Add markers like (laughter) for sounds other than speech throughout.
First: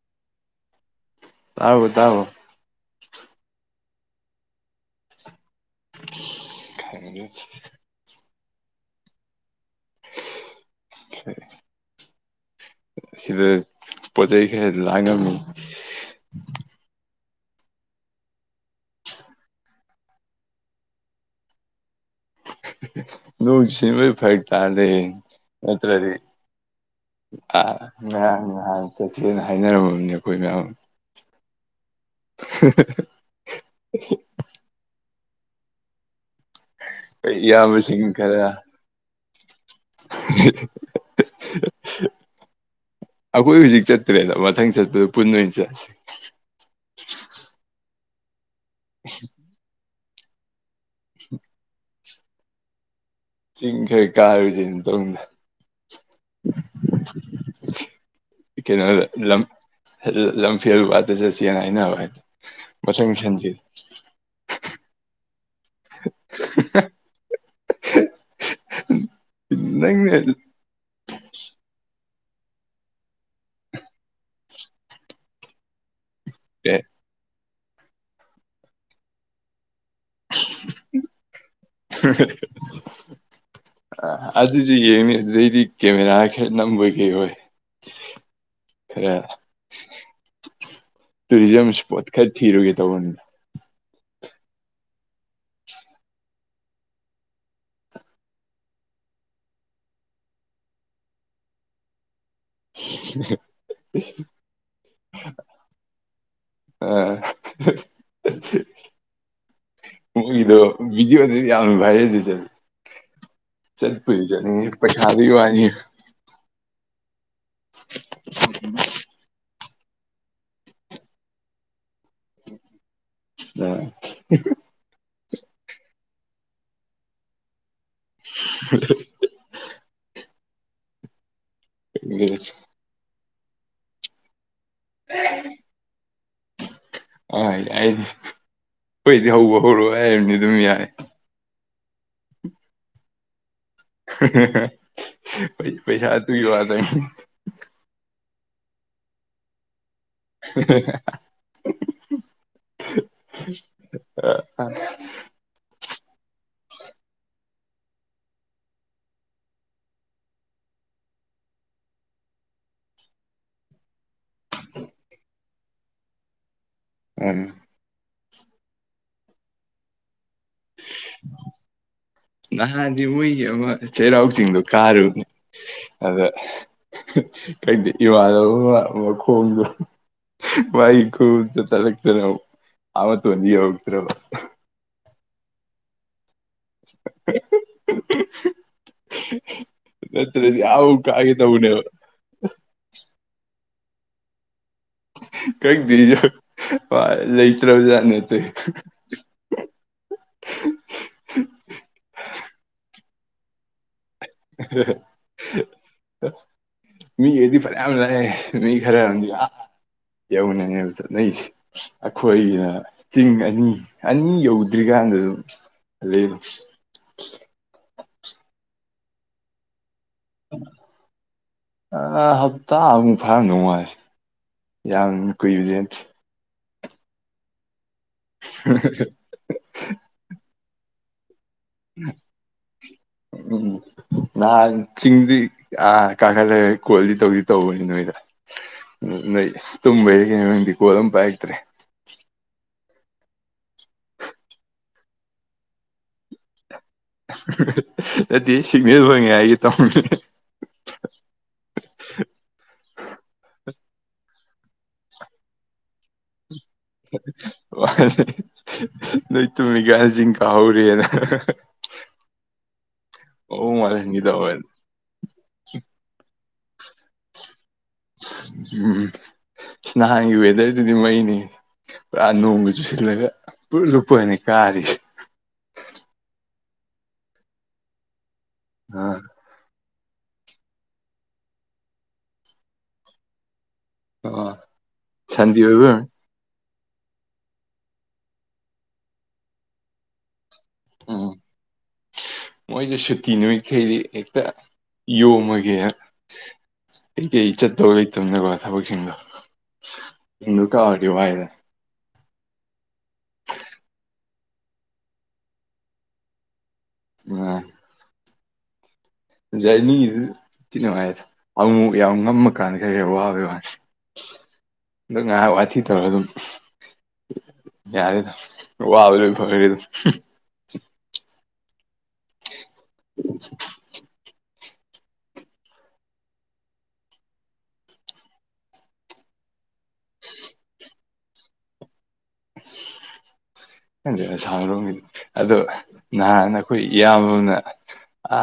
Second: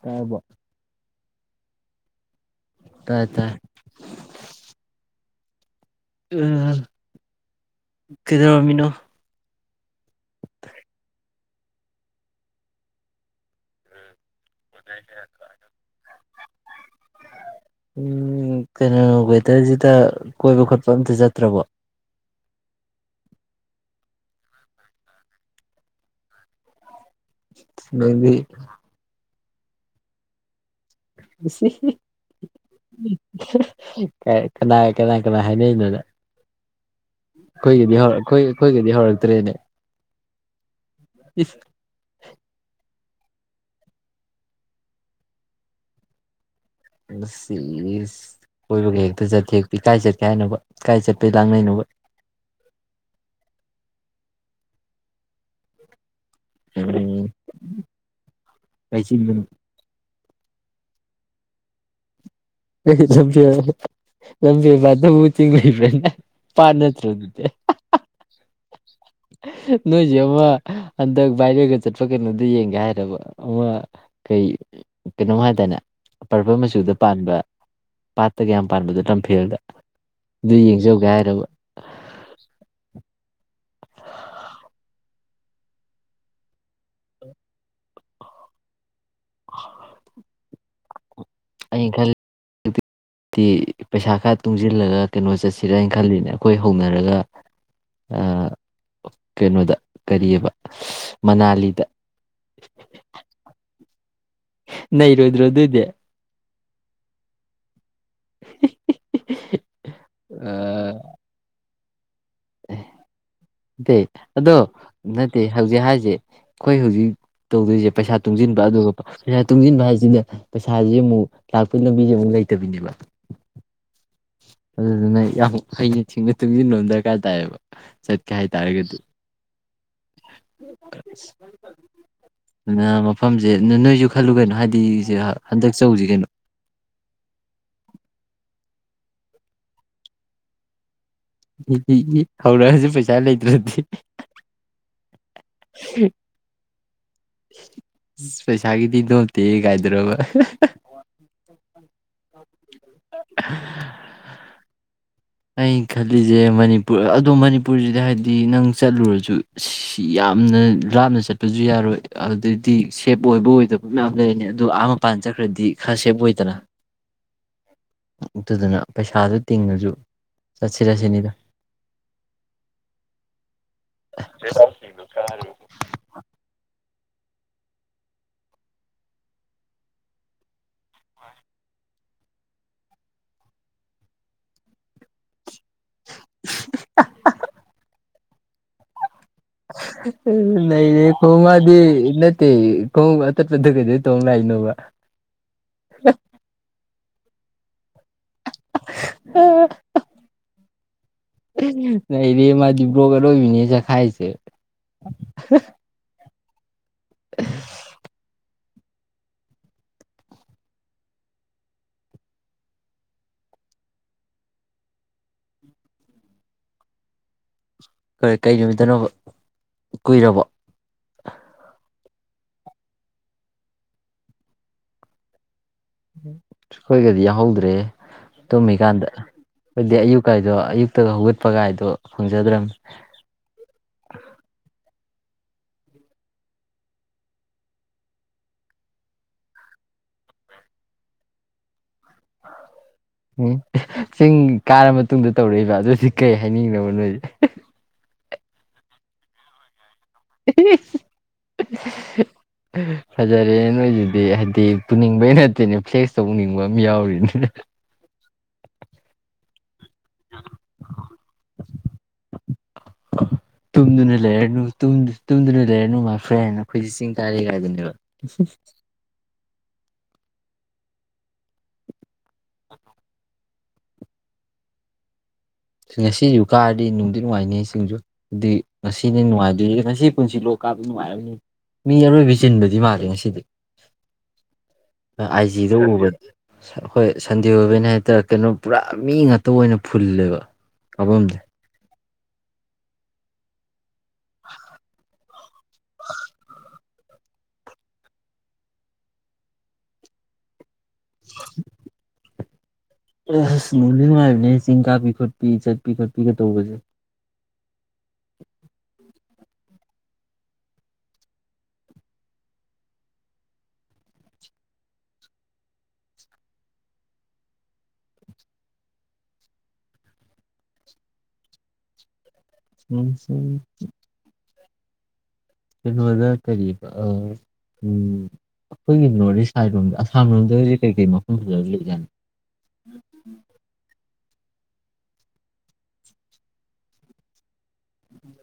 (inaudible) ꯇꯥꯏꯕꯣ ꯇꯥꯥꯔꯕꯣ ꯇꯥꯔꯕꯣ ꯇꯥꯏ ꯇꯥꯏ ꯎꯝ ꯈꯪꯗꯦ ꯀꯩꯗꯧꯔꯝꯃꯤꯅꯣ (inaudible) ꯁꯤꯗ ꯄꯣꯠ ꯆꯩꯩ ꯈꯔ ꯂꯥꯡꯉꯝꯃꯤ ꯎꯝ ꯀꯩꯅꯣ ꯋꯦꯗꯔꯁꯤꯗ ꯀꯣꯏꯕ ꯈꯣꯠꯄ ꯑꯝꯇ ꯆꯠꯇ꯭ꯔꯕꯣ ꯅꯣꯡꯁꯦ ꯐꯔꯛ ꯇꯥꯔꯦ ꯅꯠꯇꯔꯗꯤ ꯑ ꯅꯪꯗꯤ ꯉꯔꯥꯡ ꯅꯍꯥꯟ ꯆꯠꯁꯦꯅ ꯍꯥꯏꯅꯔꯝꯃꯕꯅꯤ ꯑꯩꯈꯣꯏ ꯃꯌꯥꯝ ꯁꯤ ꯀ ꯀꯗꯥꯏ ꯀꯅꯥ ꯀꯅꯥ ꯍꯥꯏꯅꯩꯅꯣ ꯅꯪ ꯑꯩꯈꯣꯏ ꯑꯩꯈꯣꯏꯒꯤꯗꯤ ꯏꯌꯥꯝꯕꯁꯤꯡ ꯍꯧꯔꯛ ꯈꯔ ꯑꯩꯈꯣꯏ ꯑꯩꯈꯣꯏꯒꯤꯗꯤ ꯍꯧꯔꯛꯦ ꯅꯦ (inaudible) ꯑꯩꯈꯣꯏ ꯍꯧꯖꯤꯛ ꯆꯠꯇ꯭ꯔꯦꯗ ꯃꯊꯪ ꯆꯠꯄꯗ ꯄꯨꯟ ꯑꯣꯏꯅ ꯆꯠꯂꯁꯤ (inaudible) ꯍꯣꯏꯛꯇ ꯆꯦ ꯄꯤ ꯀꯥꯏ ꯆꯠ ꯀꯥꯏ ꯍꯥꯏꯅꯣꯕ ꯀꯀꯥꯏ ꯆꯠꯄ ꯂꯥꯡꯅꯩꯅꯣꯕ ꯆꯤꯡꯈꯩ ꯀꯥꯔꯨꯁ ꯇꯧꯗ ꯎꯝ ꯀꯩꯅꯣ ꯀꯩ ꯆꯤꯡꯗꯅꯣ ꯂꯝ ꯂꯝ ꯐꯦꯔꯨꯕꯠꯇ ꯆꯠꯁꯤꯦꯅ ꯍꯥꯏꯅꯕ ꯍꯥꯏꯗꯣ ꯀ ꯂꯝꯝꯕꯤ ꯆꯤꯡꯂꯤ ꯐ꯭ꯔꯦꯟ ꯄꯥꯔꯅ ꯔ ꯅꯪꯅ ꯅꯣꯏꯁꯃ ꯍꯟꯗꯛ ꯕꯥꯏꯔ ꯂꯩꯒ ꯆꯠꯄ ꯀꯩꯅꯣꯗ ꯌꯦꯡꯒꯦ ꯍꯥꯏꯔꯕ ꯑꯃ ꯀꯩ ꯀꯩꯅꯣꯝ ꯍꯥꯏꯇꯥꯔꯅꯦ ꯄꯔꯐ ꯑꯦ ꯃꯆꯨꯗ ꯄꯥꯟꯕ ꯄꯥꯠꯇ ꯀꯌꯥꯝ ꯄꯥꯟꯕꯗ ꯇꯝꯐꯤꯦꯜꯗ ꯑꯗꯨ ꯌꯦꯡꯖꯧꯒꯦ ꯍꯥꯏꯔꯕ ꯑꯗꯨꯁꯨ ꯌꯦꯡꯉ ꯑꯗꯨꯗꯩꯗꯤ ꯀꯦꯃꯦꯔꯥ ꯈꯔ ꯅꯝꯕꯒꯤꯩ ꯑꯣꯏ ꯈꯔ ꯇꯨꯔꯤꯖꯝ ꯑꯩꯅ ꯏꯁꯄꯣꯠ ꯈꯔ ꯊꯤꯔꯨꯒꯦ ꯇꯧꯕꯅꯤꯗ ꯈꯜꯂꯤꯗꯤ ꯄꯩꯁꯥ ꯈꯔ ꯇꯨꯡꯁꯤꯜꯂꯒ ꯀꯩꯅꯣ ꯆꯠꯁꯤꯔ ꯍꯥꯏꯅ ꯈꯜꯂꯤꯅꯦ ꯑꯩꯈꯣꯏ ꯍꯧꯅꯔꯒ ꯀꯩꯅꯣꯗ ꯀꯔꯤꯑꯕ ꯃꯅꯥꯂꯤꯗ (inaudible) ꯅꯩ ꯔꯣꯏꯗꯔꯑꯣ ꯑꯗꯨꯗꯦ ꯑ ꯀꯗꯣ ꯕꯤꯖ ꯋꯥ ꯌꯥꯝ ꯍꯥꯏꯥꯏ ꯑꯦꯦ ꯑꯗꯣ ꯆꯠꯅꯤꯡꯉꯤ ꯄꯩꯁꯥꯗꯨꯒꯤ ꯅꯠꯇꯦ ꯋꯥꯅꯤ ꯍꯧꯖꯤꯛ ꯍꯥꯏꯔꯤꯁꯦ ꯑꯩꯈꯣꯏ ꯍꯧꯖꯤꯛ ꯇꯧꯗꯣꯏꯁꯦ ꯄꯩꯁꯥ ꯇꯨꯡꯁꯤꯟꯕ ꯑꯗꯨꯒ ꯄꯩꯁꯥ ꯇꯨꯡꯁꯤꯟꯕ ꯍꯥꯏꯁꯤꯅ ꯄꯩꯁꯥꯁꯦ ꯑꯃꯨꯛ ꯂꯥꯛꯄꯒꯤ ꯂꯝꯕꯤꯁꯦ ꯑꯃꯨꯛ ꯂꯩꯇꯕꯤꯅꯦꯕ ꯑꯗꯨ ꯑꯗꯨ ꯌꯥꯝ ꯍꯩꯅ ꯊꯤꯡꯅ ꯇꯨꯡꯁꯤꯟꯂꯣꯝ ꯗꯔꯀꯥꯔ ꯇꯥꯏꯌꯦꯕ ꯆꯠꯀꯦ ꯍꯥꯏꯇꯥꯔꯒꯗꯤ ꯑꯩꯗꯤ ꯑ ꯑꯗꯨꯅ ꯃꯐꯝꯁꯦ ꯅꯣꯏꯁꯨ ꯈꯜꯂꯨꯒꯩꯅꯣ ꯍꯥꯏꯗꯤꯁꯦ ꯍꯟꯗꯛ ꯆꯧꯁꯤ ꯀꯩꯅꯣ ꯑꯩꯣꯏꯗꯤ ꯍꯧꯕ ꯍꯧꯔꯣꯏ ꯍꯥꯏꯕꯅꯤ ꯑꯗꯨꯝ ꯌꯥꯏ ꯍ ꯍꯧꯔꯛꯑꯁꯨ ꯄꯩꯁꯥ ꯂꯩꯇ꯭ꯔꯗꯤ (unintelligible) ꯄꯩꯁꯥ ꯇꯨꯒꯤ ꯋꯥ ꯇ ꯑ ꯄꯩꯁꯥꯒꯤꯗꯤ ꯅꯣꯇꯦ ꯀꯥꯏꯗ꯭ꯔꯕ (unintelligible) ꯑ ꯈꯜꯂꯤꯁꯦ ꯃꯅꯤꯄꯨꯔ ꯑꯗꯣ ꯃꯅꯤꯄꯨꯔꯁꯤꯗ ꯍꯥꯏꯗꯤ ꯅꯪ ꯆꯠꯂꯨꯔꯁꯨ ꯌꯥꯝꯅ ꯂꯥꯞꯅ ꯆꯠꯄꯁꯨ ꯌꯥꯔꯣꯏ ꯑꯗꯨꯗꯩꯗꯤ ꯁꯦꯞ ꯑꯣꯏꯕ ꯑꯣꯏꯗꯕ ꯃꯌꯥꯝ ꯂꯩꯔꯅꯤ ꯑꯗꯣ ꯑꯥ ꯃꯄꯥꯟ ꯆꯠꯈ꯭ꯔꯗꯤ ꯈꯔ ꯁꯦꯞ ꯑꯣꯏꯗꯅ ꯎ ꯑꯗꯨꯗꯅ ꯄꯩꯁꯥꯗꯣ ꯇꯤꯡꯉꯁꯨ ꯆꯠꯁꯤꯔꯁꯤꯅꯤꯗ ꯅꯍꯥꯟꯗꯤ ꯃꯣꯏꯒꯤ ꯑꯃ ꯆꯩꯔꯥꯎ ꯆꯤꯡꯗꯣ ꯀꯥꯔꯨꯕꯅꯦ ꯑꯗ ꯀꯗ ꯏ ꯋꯥꯗꯣꯡꯗ ꯃꯏ ꯈ ꯆ ꯂꯛꯇꯔꯠꯇꯅꯤꯛꯇ꯭ꯔ (unintelligible) (unintelligible) ꯅꯠꯇ꯭ꯔꯗꯤ ꯅ ꯑꯥꯕꯨꯛ ꯀꯥꯒꯦ ꯇꯧꯕꯅꯦꯕ ꯀꯣꯡꯃꯗꯤ ꯅ ꯀꯣꯡꯃ ꯆꯠꯄꯗꯨ ꯀꯩꯗꯩ ꯇꯧ ꯂꯥꯛꯏꯅꯣꯕ ꯀ ꯖ ꯐ ꯂꯩꯇ꯭ꯔꯕꯖꯥ ꯅꯠꯇ ꯅ ꯏꯅꯦꯦ ꯃꯥꯗꯤ ꯔꯣꯒ ꯑꯦ ꯂꯣꯒꯤ ꯃꯤꯅꯤꯁꯦ ꯈꯥꯏꯦ (inaudible) ꯑ ꯃꯤ ꯌꯦꯡꯕꯗꯤ ꯐꯅꯌꯥꯝ ꯂꯥꯛꯑꯦ ꯃꯤ ꯈꯔ ꯑꯃꯗꯤ ꯑꯥ ꯌꯧꯅꯅꯦꯕ ꯆꯠꯅꯩꯁꯦ ꯑꯩꯈꯣꯏꯒꯤꯅ ꯆꯤꯡ ꯑꯅꯤ ꯑꯅꯤ ꯌꯧꯗ꯭ꯔꯤꯀꯥꯟꯗ ꯑꯗꯨꯝ ꯂꯩ ꯀꯩ ꯀꯩ ꯅꯨꯃꯤꯠꯇꯅꯣꯕ ꯀꯨꯏꯔꯕ‌ꯣ ꯍꯞꯇꯥ ꯑꯃꯨꯛ ꯐꯔꯝꯗꯧ ꯃꯥꯜꯂ‌ꯦ ꯌꯥꯝ ꯀꯨꯏꯔ‌ꯦ ꯑꯈꯣꯏꯒꯗꯤ ꯌꯥꯎꯍꯧꯗ꯭ꯔꯦ ꯇꯨꯝꯃ ꯀꯥꯟꯗ ꯈ‌ꯣꯏꯗꯤ ꯑꯌꯨꯛ ꯀꯥꯏꯗꯣ ꯑꯌꯨꯛꯇ ꯍꯧꯒꯠ ꯎꯝ ꯅꯍꯟ ꯆꯤꯡꯗꯤ ꯑꯥ ꯀꯥꯈꯠꯂꯦ ꯀꯣꯜꯗꯤ ꯇꯧꯗꯤ ꯇꯧꯕꯅꯤ ꯅꯣꯏꯗ ꯅꯣꯏ ꯇꯨꯝꯕꯩꯔ ꯀꯩꯪꯅ‌ꯣ ꯈꯪꯗ‌ꯦ ꯀꯣꯜ ꯑꯃꯝ ꯄꯥꯏꯔꯛꯇ꯭ꯔꯦ ꯎꯝ ꯆꯤꯡ ꯀꯥꯔ ꯃꯇꯨꯡꯗ ꯇꯧꯔꯛꯏꯕ ꯑꯗꯨꯗꯤ ꯀꯩ ꯍꯥꯏꯅꯤꯡꯉꯤꯅ‌ꯣ (inaudible) ꯅꯠꯇꯦ ꯁꯤꯒꯅꯦꯜ ꯑꯣꯏꯉꯩꯒꯤ ꯇꯧꯕꯅ ꯐꯖꯔꯦ ꯅꯣꯏꯁꯤꯗꯤ ꯍꯥꯏꯗꯤ ꯄꯨꯅꯤꯡꯕꯩ ꯅꯠꯇꯦꯅꯦ ꯐ꯭ꯂꯦꯛꯁ ꯇꯧꯅꯤꯡꯕ ꯑꯃ ꯌꯥꯎꯔꯤꯅꯦ ꯋꯥ (unintelligible) ꯇꯨꯝꯅꯤꯡ ꯒꯥꯟꯁꯤ ꯀꯥꯍꯧꯔ‌ꯦꯅ ꯑꯣ ꯇꯨꯝꯗꯨꯅ ꯃꯥꯔꯖꯤꯡ ꯂꯩꯔꯅꯨ (unintelligible) ꯍꯨꯖꯤꯛ ꯆꯤꯡ ꯀꯥꯔꯦ ꯀꯥꯏꯗꯨꯅꯦꯕ ꯎꯝ ꯁꯤ ꯅꯍꯥꯟꯒꯤ ꯋꯦꯗꯔꯗꯨꯗꯤ ꯃꯩꯅꯤ ꯄꯨꯔꯥ ꯅꯣꯡꯒ ꯆꯨꯁꯤꯜꯂꯒ ꯄꯨꯡꯂꯨꯞ ꯂꯨꯞꯄꯒꯅꯤ ꯀꯥꯔꯤꯁꯦ ꯉꯁꯤꯁꯨ ꯀꯥꯔꯗꯤ ꯅꯨꯡꯗꯤ ꯅꯨꯡꯉꯥꯏꯅꯤ ꯆꯤꯡꯁꯨ ꯑꯗꯨꯗꯤ ꯉꯁꯤꯅꯦ ꯑꯥ ꯅꯨꯡꯉꯥꯏꯗꯣꯏꯔꯤ ꯉꯁꯤ ꯄꯨꯟꯁꯤ ꯂꯣꯛ ꯀꯥꯕ ꯅꯨꯡꯉꯥꯏꯔꯕꯅꯤ ꯃꯤ ꯑꯔꯣꯏꯕꯤ ꯆꯤꯟꯕꯗꯤ ꯃꯥꯜꯂ‌ꯦ ꯉꯁꯤꯗꯤ ꯑ ꯁꯥꯟꯗ‌ꯦ ꯑꯣꯏꯕꯩ ꯑꯣꯏꯔꯝꯅꯤ ꯍ‌ꯣꯏ ꯁꯟꯗꯦ ꯑꯣꯏꯕꯩꯅꯦ ꯍꯥꯏꯇꯥꯔꯦ ꯀꯩꯅꯣ ꯄꯨꯔꯥ ꯃꯤ ꯉꯥꯛꯇ ꯑꯣꯏꯅ ꯐꯨꯜꯂꯦꯕ ꯃꯐꯝꯁ‌ꯦ ꯃꯣꯏꯁꯦ ꯁꯨꯇꯤ ꯅꯨꯃꯥꯠꯈꯩꯗꯤ ꯍꯦꯛꯇ ꯌꯣꯝꯃꯒꯦ ꯀꯩꯀꯩ ꯆꯠꯇꯧ ꯂꯩꯇꯕꯅꯦꯀꯣ ꯊꯕꯛꯁꯤꯡꯗꯣ ꯀꯥꯔꯗꯤ (unintelligible) ꯑ ꯑꯁ ꯅꯨꯡꯗꯤ ꯅꯨꯡꯉꯥꯏꯕꯅꯦ ꯆꯤꯡ ꯀꯥꯕꯤ ꯈꯣꯠꯄꯤ ꯆꯠꯄꯤ ꯈꯣꯠꯄꯤꯒ ꯇꯧꯕꯁꯦ ꯅꯨꯡꯉꯥꯏ ꯖꯔꯅꯤꯗꯨꯤ ꯅꯨꯡꯉꯥꯏꯁꯨ ꯑꯃꯨꯛ ꯌꯥꯝ ꯉꯝꯃꯀꯥꯟꯗ ꯈꯩ ꯋꯥꯕꯩ ꯋꯥꯦꯗ ꯉꯥꯏꯍꯥꯛ ꯋꯥꯊꯤ ꯇꯧꯔꯒ ꯑꯗꯨꯝ ꯌꯥꯔꯦꯗ ꯋꯥꯕ ꯂꯣꯏ ꯐꯈꯦ ꯑꯗꯨꯝ ꯎꯝ ꯍꯝ ꯀꯩꯅꯣꯗ ꯀꯔꯤ ꯑꯩꯈꯣꯏꯒꯤ ꯅꯣꯔꯠ ꯏꯁ ꯁꯥꯏꯠ ꯂꯣꯝꯗ ꯑꯁꯥꯝ ꯂꯣꯝꯗꯗꯤ ꯀꯔꯤ ꯀꯔꯤ ꯃꯐꯝ ꯐꯖ ꯂꯩꯖꯠꯅꯤ ꯎꯝ ꯁꯔꯣꯝꯒꯤꯗꯤ ꯑꯗꯣ ꯅꯍꯥꯟꯅ ꯑꯩꯈꯣꯏ ꯏꯌꯥꯝꯕꯅ ꯑ ꯃ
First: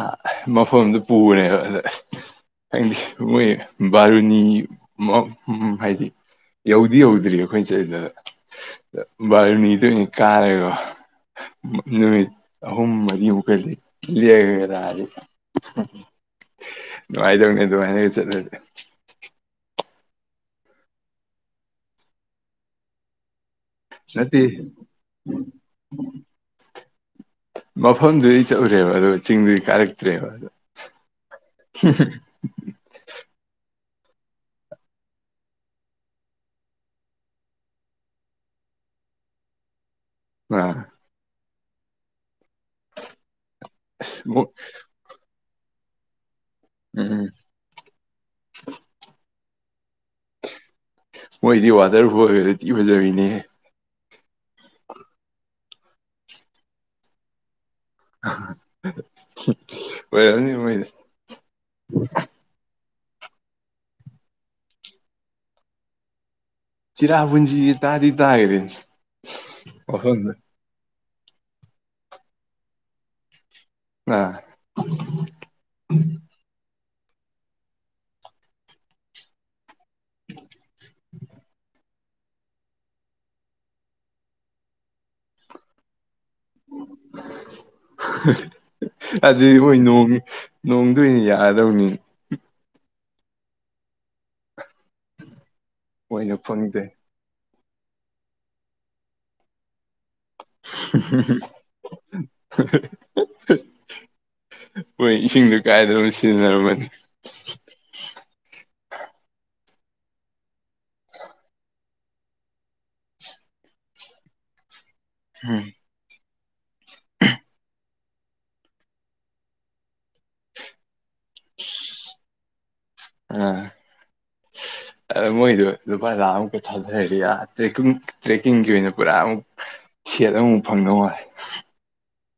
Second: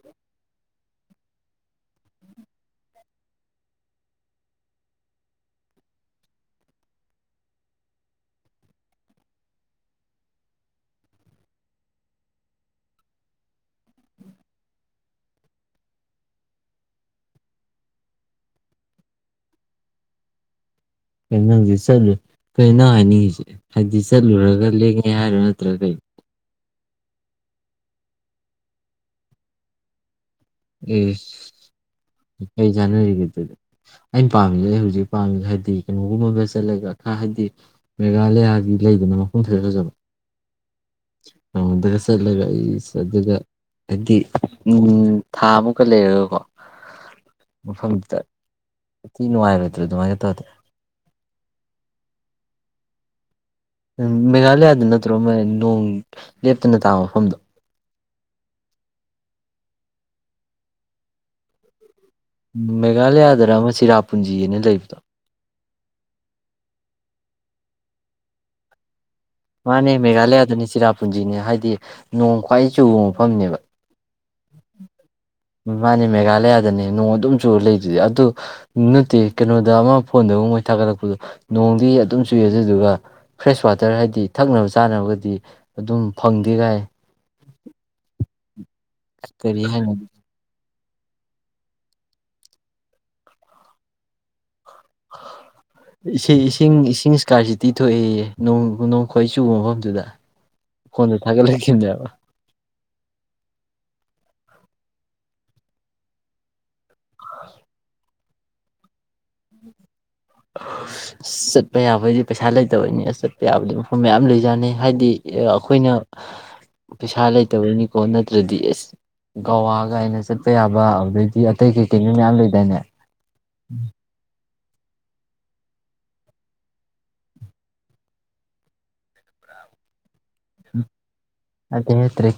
ꯃꯐꯝꯗ ꯄꯨꯈꯅꯦꯦꯕ ꯑꯗ ꯈꯪꯗꯦ ꯃꯣꯏ ꯕꯥꯔꯨꯅꯤ ꯍꯥꯏꯗꯤ ꯌꯧꯗꯤ ꯌꯧꯗ꯭ꯔꯤ ꯑꯩꯈꯣꯏꯅꯆꯗꯗ ꯕꯥꯔꯅꯤꯗꯅꯤ ꯀꯥꯔꯦꯒ ꯅꯨꯃꯤꯠ ꯑꯍꯨꯝ ꯃꯔꯤꯃꯨꯛꯀꯗꯤ ꯂꯦꯛꯔꯥ ꯅꯨꯡꯉꯥꯏꯗꯧꯅꯦ ꯑꯗꯨꯃꯥꯏꯅꯒ ꯆꯠꯂꯁꯦ ꯀ ꯅꯪꯁ ꯆꯠꯂꯦ ꯀꯔꯤꯅ ꯍꯥꯏꯅꯤꯁꯦ ꯍꯥꯏꯕꯗꯤ ꯅꯠꯇꯦ ꯆꯠꯂꯨꯔꯒ ꯂꯦꯡꯉꯦ ꯍꯥꯏꯔꯣ ꯅꯠꯇ꯭ꯔꯥ ꯀꯩꯅ ꯃꯐꯝꯗꯨꯗꯤ ꯆꯠꯎꯨꯔꯦꯕ ꯑꯗꯣ ꯆꯤꯡꯗꯨꯗꯤ ꯀꯥꯔꯛꯇ꯭ꯔꯦꯕ ꯏꯁ ꯀꯩ ꯆꯥꯟꯅꯔꯤꯒꯦ ꯑꯗꯨꯗꯤ ꯑꯩꯅ ꯄꯥꯝꯃꯤꯁꯦ ꯑꯩ ꯍꯧꯖꯤꯛ ꯄꯥꯝꯃꯤꯁꯦ ꯍꯥꯏꯕꯗꯤ ꯀꯩꯅꯣꯒꯨꯝꯕꯗ ꯆꯠꯂꯒ ꯈꯔ ꯍꯥꯏꯕꯗꯤ ꯃꯦꯒꯥꯥꯂꯌꯥꯒꯤ ꯂꯩꯗꯅ ꯃꯐꯝ ꯈꯥꯔ ꯐꯖꯕ ꯑꯥ ꯑꯣꯗꯁꯂꯒ ꯑꯩꯁ ꯑꯗꯨꯗ ꯍꯥꯏꯗꯤ ꯑꯁ ꯎꯝ ꯍꯥꯥꯃꯨꯀ ꯂꯩꯔꯀꯣ ꯎꯝ ꯃꯐꯝꯗꯤ ꯅꯨꯡꯉꯥꯏ ꯑꯗꯨꯃꯒꯥ ꯇꯧꯔꯗꯤ ꯃꯣꯏꯗꯤ ꯋꯥꯇꯔꯐꯨꯜꯒꯖ ꯊꯤ ꯐꯖꯕꯤꯅꯦ ꯎ ꯃꯦꯒꯂꯦꯌꯥꯗ ꯅꯠꯇ꯭ꯔꯣ ꯃꯣꯏ ꯑꯗꯨ ꯅꯣꯡ ꯂꯦꯞꯇꯅ ꯇꯥꯕ ꯃꯐꯝꯗꯣ ꯑꯣꯏꯔꯝꯅꯤ ꯃꯣꯏ ꯎ ꯃꯦꯒꯥꯂꯦꯌꯥꯗꯔ ꯑꯃ ꯁꯤꯔꯥꯄꯨꯟꯖꯤꯑꯅ ꯂꯩꯕꯗꯣ ꯆꯤꯔꯄꯨꯨꯟꯖꯤꯖꯦ ꯇꯗꯤ ꯇꯒꯔꯦ ꯃꯥꯅꯦ ꯃꯦꯘꯥꯂꯌꯥ ꯗꯅꯦ ꯁꯤꯔꯥꯄꯨꯟꯖꯤ ꯅꯦ ꯍꯥꯏꯗꯤ ꯅꯣꯡ ꯈ꯭ꯋꯥꯏ ꯆꯨꯕ ꯃꯐꯝꯅꯦꯕ ꯑꯥ ꯃꯥꯅꯤ ꯃꯦꯘꯂꯌꯥ ꯅꯦ ꯅꯣꯡ ꯑꯗꯨꯝꯁꯨ ꯂꯩꯗꯨꯗꯤ ꯑꯗꯨ ꯅꯠꯇꯦ ꯀꯩꯅꯣꯗ ꯑꯃ ꯐꯣꯟꯗ ꯑꯃ ꯃꯣꯏ ꯊꯥꯒꯠꯂꯛꯄꯗꯣ ꯅꯣꯡꯗꯤ ꯑꯗꯨꯨꯝ ꯆꯨꯏ ꯑꯗꯨꯗꯨꯒ ꯐ꯭ꯔꯦꯁ ꯋꯥꯇꯔ ꯍꯥꯏꯗꯤ ꯊꯛꯅꯕ ꯆꯥꯅꯕꯒꯗꯤ ꯑꯗꯨꯝ ꯐꯪꯗꯦ ꯀꯥꯏ ꯑꯗꯨꯗꯤ ꯀꯔꯤ ꯃꯣꯏ ꯍꯥꯏꯅꯣ ꯅꯣꯡ ꯅꯣꯡꯗꯣꯏ ꯑꯣꯏꯅ ꯌꯥꯗꯧꯅꯤ (unintelligible) ꯃꯣꯏꯅ ꯏꯁꯤꯡ ꯏꯁꯤꯡ ꯐꯪꯗꯦ ꯏꯁꯤꯡ ꯏꯁꯀꯥꯏ ꯇꯤ ꯊꯣꯛꯑꯦꯌꯦ ꯅꯣꯡ ꯈ꯭ꯋꯥꯏ ꯆꯨꯕ ꯃꯐꯝꯗꯨꯗ ꯐꯣꯟꯗ ꯊꯥꯒꯠꯂꯛꯈꯤ ꯕꯥꯅꯦ ꯍꯣꯏ ꯏꯁꯤꯡꯗ ꯀꯥꯏꯗꯅ ꯁꯤꯖꯤꯟꯅꯔꯝꯃꯅꯤ ꯆꯠꯄ ꯌꯥꯕꯩꯗꯤ ꯄꯩꯁꯥ ꯂꯩꯇꯕꯅꯤ ꯆꯠꯄ ꯌꯥꯕꯗꯤ ꯃꯐꯝ ꯃꯌꯥꯝ ꯂꯩꯖꯥꯅꯤ ꯍꯥꯏꯗꯤ ꯑꯩꯈꯣꯏꯅ ꯄꯩꯁꯥ ꯂꯩꯇꯕꯩꯅꯤ ꯀꯣ ꯅꯠꯇ꯭ꯔꯗꯤ ꯑꯦꯁ ꯒꯋꯥ ꯒꯥꯏꯅ ꯆꯠꯄ ꯌꯥꯕ ꯂꯩꯗꯤ ꯑꯇꯩ ꯀꯩ ꯀꯩꯅꯣ ꯃꯌꯥꯝ ꯂꯩ ꯗꯥꯏꯅꯦ ꯑꯥ ꯑ ꯃꯣꯏꯗꯨ ꯂꯨꯄꯥ ꯂꯥ ꯑꯝ ꯃꯨꯛꯀ ꯊꯥꯗꯔꯤ ꯌꯥ ꯇ꯭ꯔꯀꯤꯡ ꯇ꯭ꯔꯦꯛꯀꯤꯡꯒꯤ ꯑꯣꯏꯅ ꯄꯨꯔꯥ ꯑꯃꯨꯛ ꯁꯦꯠ ꯑꯃꯃꯨꯛ ꯐꯪꯅ ꯋꯥꯏ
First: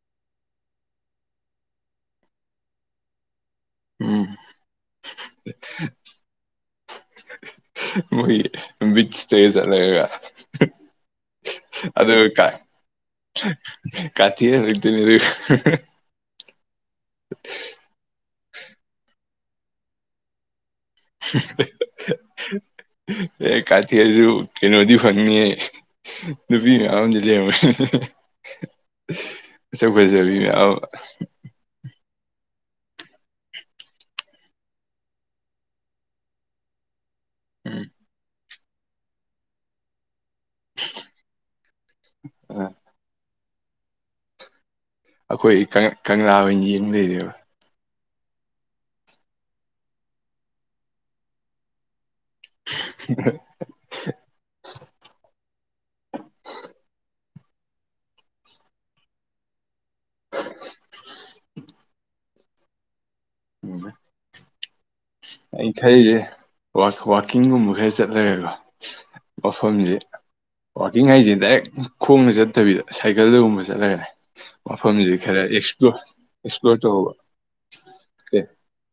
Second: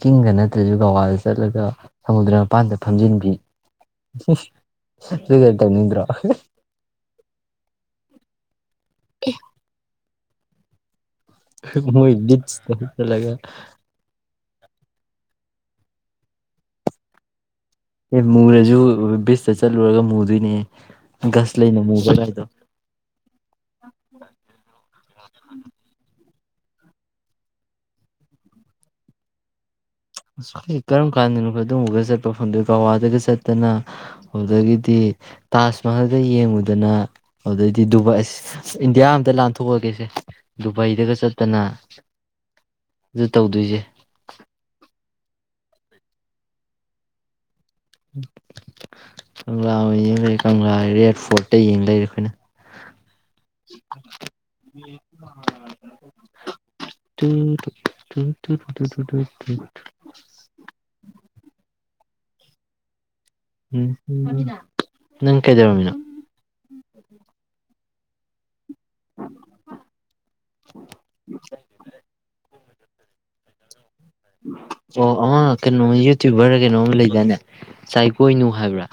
ꯀꯤꯡꯒ ꯅꯠꯇ꯭ꯔꯁꯨ ꯒꯋꯥꯗ ꯆꯠꯂꯒ ꯁꯃꯨꯗ꯭ꯔ ꯃꯄꯥꯟꯗ ꯐꯝꯖꯟꯕꯤ ꯎꯝ ꯗꯨꯗꫭ ꯑꫭꯏꯅ ꯇꯧꯅꯤꯡꯗ꯭ꯔꯣ ꯃꯣꯏ ꯕꯤꯠꯆꯇꯒ ꯆꯠꯂꯒ ꯍꯍ ꯃꯣꯏ ꯑꯗꯨꯒ ꯀꯥ ꯕꯤꯆꯇ ꯆꯠꯂꯒ ꯍꯍꯍ ꯀꯥꯊꯦꯛꯑꯒ ꯍꯜꯂꯛꯊꫭꯏꯅꯤ ꯑꯗꯨ (inaudible) ꯑꯦ ꯃꯨꯔꯁꯨ ꯕꯤꯁꯇ ꯆꯠꯂꯨꯔꯒ ꯃꯨꯗꯣꯏꯅꯤꯍꯦ ꯑꯦ ꯀꯥꯊꯦꯛ ꯑꯁꯁꯨ ꯀꯩꯅꯗꯤ ꯐꯪꯅꯤꯍꯦ ꯅꯨꯄꯤ ꯃꯌꯥꯝ ꯑꯃꯖꯨ ꯂꯩꯔꯝꯃꯟ ꯑꯁ (unintelligible) ꯀꯔꯝ ꯀꯥꯟꯗꯅꯣ ꯑꯗꯨꯝꯕꯒ ꯆꯠꯄ ꯐꯪꯗꯣꯏ ꯒꯋꯥꯗꯒ ꯆꯠꯇꯅ ꯑꯗꯒꯤꯗꯤ ꯇꯥꯖ ꯃꯍꯜꯒ ꯌꯦꯡꯉꯨꯗꯅ ꯑꯗꯨꯗꯩꯗꯤ ꯗꯨꯕꯥꯏꯁ ꯁ ꯏꯟꯗꯤꯌꯥ ꯑꯝꯇ ꯂꯥꯟꯊꯣꯛꯑꯒꯦꯁꯦ ꯗꯨꯕꯥꯏꯗꯒ ꯆꯠꯇꯅ ꯗꯨꯠ ꯇꯧꯗꯣꯏꯁꯦ ꯑꯈꯣꯏ ꯀꯪ ꯀꯪꯂꯥ ꯑꯣꯏꯅ ꯌꯦꯡ ꯂꯩꯔꯦꯕ ꯀꯪꯂꯥ ꯑꯣꯏꯅ ꯌꯦꯡ ꯂꯩꯔꯦ ꯀꯪꯂꯥ ꯔꯦꯠ ꯐꯣꯔꯠꯇ ꯌꯦꯡ ꯂꯩꯔꯦ ꯑꯩꯈꯣꯏꯅ (inaudible) ꯇꯨ ꯇꯨꯛ ꯇꯨ ꯇꯨ ꯇꯨ ꯇꯨꯇꯨ ꯎꯝ ꯍꯨꯝ ꯑꯃꯤꯅꯥ ꯑꯩꯅ ꯈꯩꯁꯦ ꯋꯥ ꯋꯥꯛꯀꯤꯡꯒꯨꯝꯕ ꯈꯩ ꯆꯠꯂꯒꯀꫭ ꯃꯐꯝꯁꯦ ꯋꯥꯛꯀꯤꯡ ꯍꯥꯏꯁꯦ ꯗꯥꯏꯔꯦꯛ ꯈꯣꯡꯅ ꯆꯠꯇꯕꯤꯗ ꯁꯥꯏꯀꯜꯗꯒꯨꯝꯕ ꯗꯂꯩꯔꯦ ꯑꯣ ꯑꯃ ꯀꯩꯅꯣ ꯌꯨꯇ꯭ꯌꯨꯕꯔ ꯔꯥ ꯑꯦꯛꯁꯄ꯭ꯂꯣꯔ ꯀꯩꯅꯣꯝ ꯇꯧꯕ ꯂꯩꯗꯥꯏꯅꯦ ꯆꯥꯏ ꯀꯣꯏꯅꯨ ꯍꯥꯏꯕ꯭ꯔꯥ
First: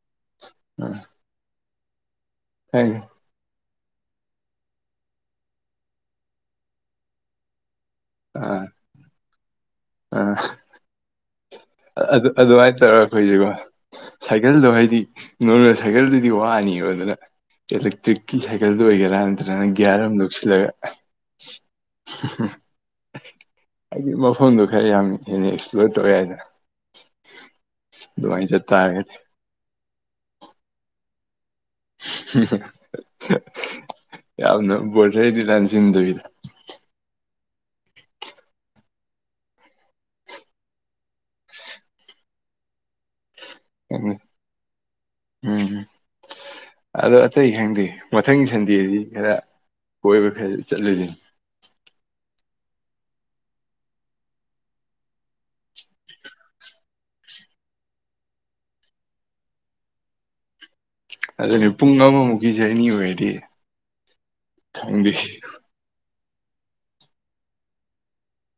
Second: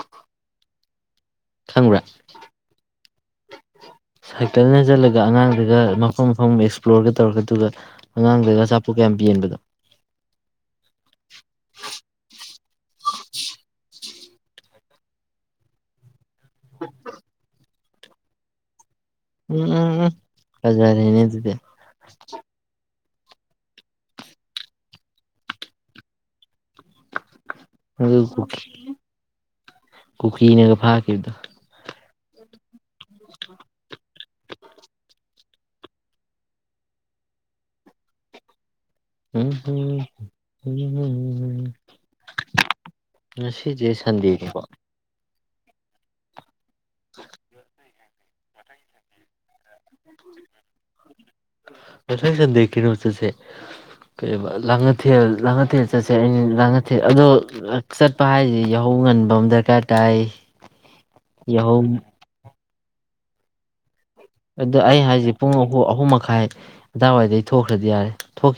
ꯈꯪꯕ꯭ꯔꯥ ꯈꯪꯉꯤ ꯁꯥꯏꯀꯜꯅ ꯆꯜꯂꯒ ꯑꯉꯥꯡꯗꯨꯒ ꯃꯐꯝ ꯃꯐꯝ ꯑꯦꯛꯁꯄ꯭ꯂꯣꯔꯒ ꯇꯧꯔꯒꯗꯨꯒ ꯑꯥ ꯑꯥ ꯑꯗꯨ ꯑꯗꯨꯃꯥꯏꯅ ꯇ ꯁꯥꯏꯀꯜꯗꯣ ꯍꯥꯏꯗꯤ ꯅꯣꯔꯃꯦꯜ ꯁꯥꯏꯀꯜꯗꯨ ꯑꯗꯨ ꯋꯥꯅꯤꯕ ꯑꯗꯨꯅ ꯏꯂꯦꯛꯇ꯭ꯔꯤꯛꯀꯤ ꯁꯥꯏꯀꯜ ꯑꯗꯨ ꯑꯣꯏꯒꯦꯔꯥ ꯅꯠꯇ꯭ꯔꯒꯅ ꯎꯝ ꯎꯝ ꯒ꯭ꯌꯥꯔ ꯎꯝ ꯑꯃ ꯂꯧꯁꯜꯂꯒ ꯐꯖꯔꯦꯅꯦ ꯑꯗꯨꯗꯤ ꯍꯥꯏꯗꯤ ꯃꯐꯝꯗꯨꯣ ꯈꯔ ꯌꯥꯝ ꯍꯦꯟꯅ ꯑꯦꯛꯁꯄ꯭ꯂꯣꯔ ꯇꯧꯋꯦ ꯍꯥꯏꯅ ꯑꯗꯨ ꯑꯗꯨꯗꯨꯋꯥꯏ ꯀꯨꯀꯤ ꯆꯇꯥꯔ ꯀꯨꯀꯤꯅꯒ ꯐꯥꯈꯤꯕꯗꯣ ꯍꯝ ꯍ ꯌꯥꯝꯅ ꯣꯁꯗꯤ ꯂꯦꯟꯁꯤꯟꯗꯨꯒꯤꯗ ꯎ ꯉꯁꯤꯁꯦ ꯎꯝ ꯁꯟꯗꯦꯅꯦꯀꯣ ꯎꯝ ꯑꯗꯣ ꯑꯇꯩ ꯈꯪꯗꯦ ꯃꯊꯪꯒꯤ ꯁꯟꯗꯦꯁꯤ ꯈꯔ ꯀꯣꯏꯕꯔ ꯆꯠꯂꯨꯁꯤꯅꯤ ꯉꯁꯥꯏ ꯁꯟꯗꯦꯛ ꯀꯩꯅꯣ ꯆꯠꯁꯦ ꯀ ꯂꯥꯡꯉꯊꯦꯜ ꯂꯥꯡꯉꯊꯦꯜ ꯆꯠꯁꯦ ꯑꯩꯅ ꯂꯥꯡꯉꯊꯦꯜ ꯑꯗꯣ ꯆꯠꯄ ꯍꯥꯏꯁꯦ ꯌꯥꯍꯧ ꯉꯟꯕ ꯑꯃ ꯗꯔꯀꯥꯔ ꯇꯥꯏ ꯑꯗꯨꯅꯦ ꯌꯥꯍꯧ ꯄꯨꯡ ꯑꯃꯃꯨꯛꯀꯤꯦ ꯖꯅꯤ ꯑꯣꯏꯗꯤ ꯑꯗꯨꯗ ꯑꯩ ꯍꯥꯏꯁꯦ ꯄꯨꯡ ꯑꯍ ꯑꯍꯨꯝ ꯇꯥꯏ ꯑꯋꯥꯏꯗ ꯑꯩ ꯊꯣꯛꯈ꯭ꯔꯗꯤ ꯌꯥꯔꯦ ꯊꯣꯛꯈꯤ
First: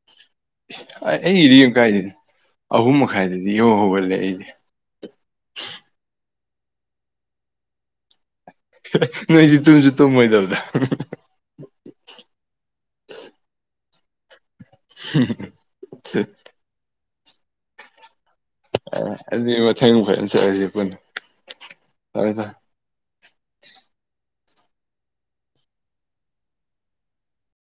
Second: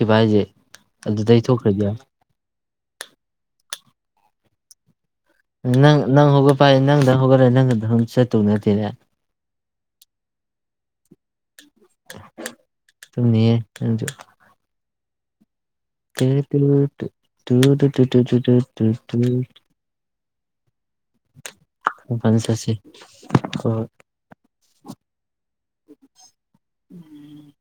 ꯑꯩꯗꯤ ꯀꯥꯏꯗꯅꯦ ꯑꯍꯨꯝ ꯃꯈꯥꯏꯗꯗꯤ ꯏꯍꯣ ꯍꯧꯕ ꯂꯩꯗꯤꯦ ꯅꯪ ꯅꯪ ꯍꯒ ꯄꯥꯏ ꯅꯪꯗ ꯍꯒ꯭ꯔꯦ ꯅꯪꯗ ꯆꯠ ꯅꯣꯏꯗꯤ ꯇꯨꯝꯁꯨ ꯇꯨꯝꯃꯣꯏꯗꯕꯗ ꯇꯅꯤꯌꯦ ꯀꯁꯨ ꯍ ꯀꯦ ꯇ ꯇ ꯇ ꯑꯗꯨꯃ ꯊꯥꯏ ꯐꯔ ꯆꯔꯤꯁꯦ ꯄꯨꯟꯅ ꯐꯔꯦ ꯐꯔꯦ ꯄꯆꯥꯁꯤ ꯍꯣꯏ ꯎꯝ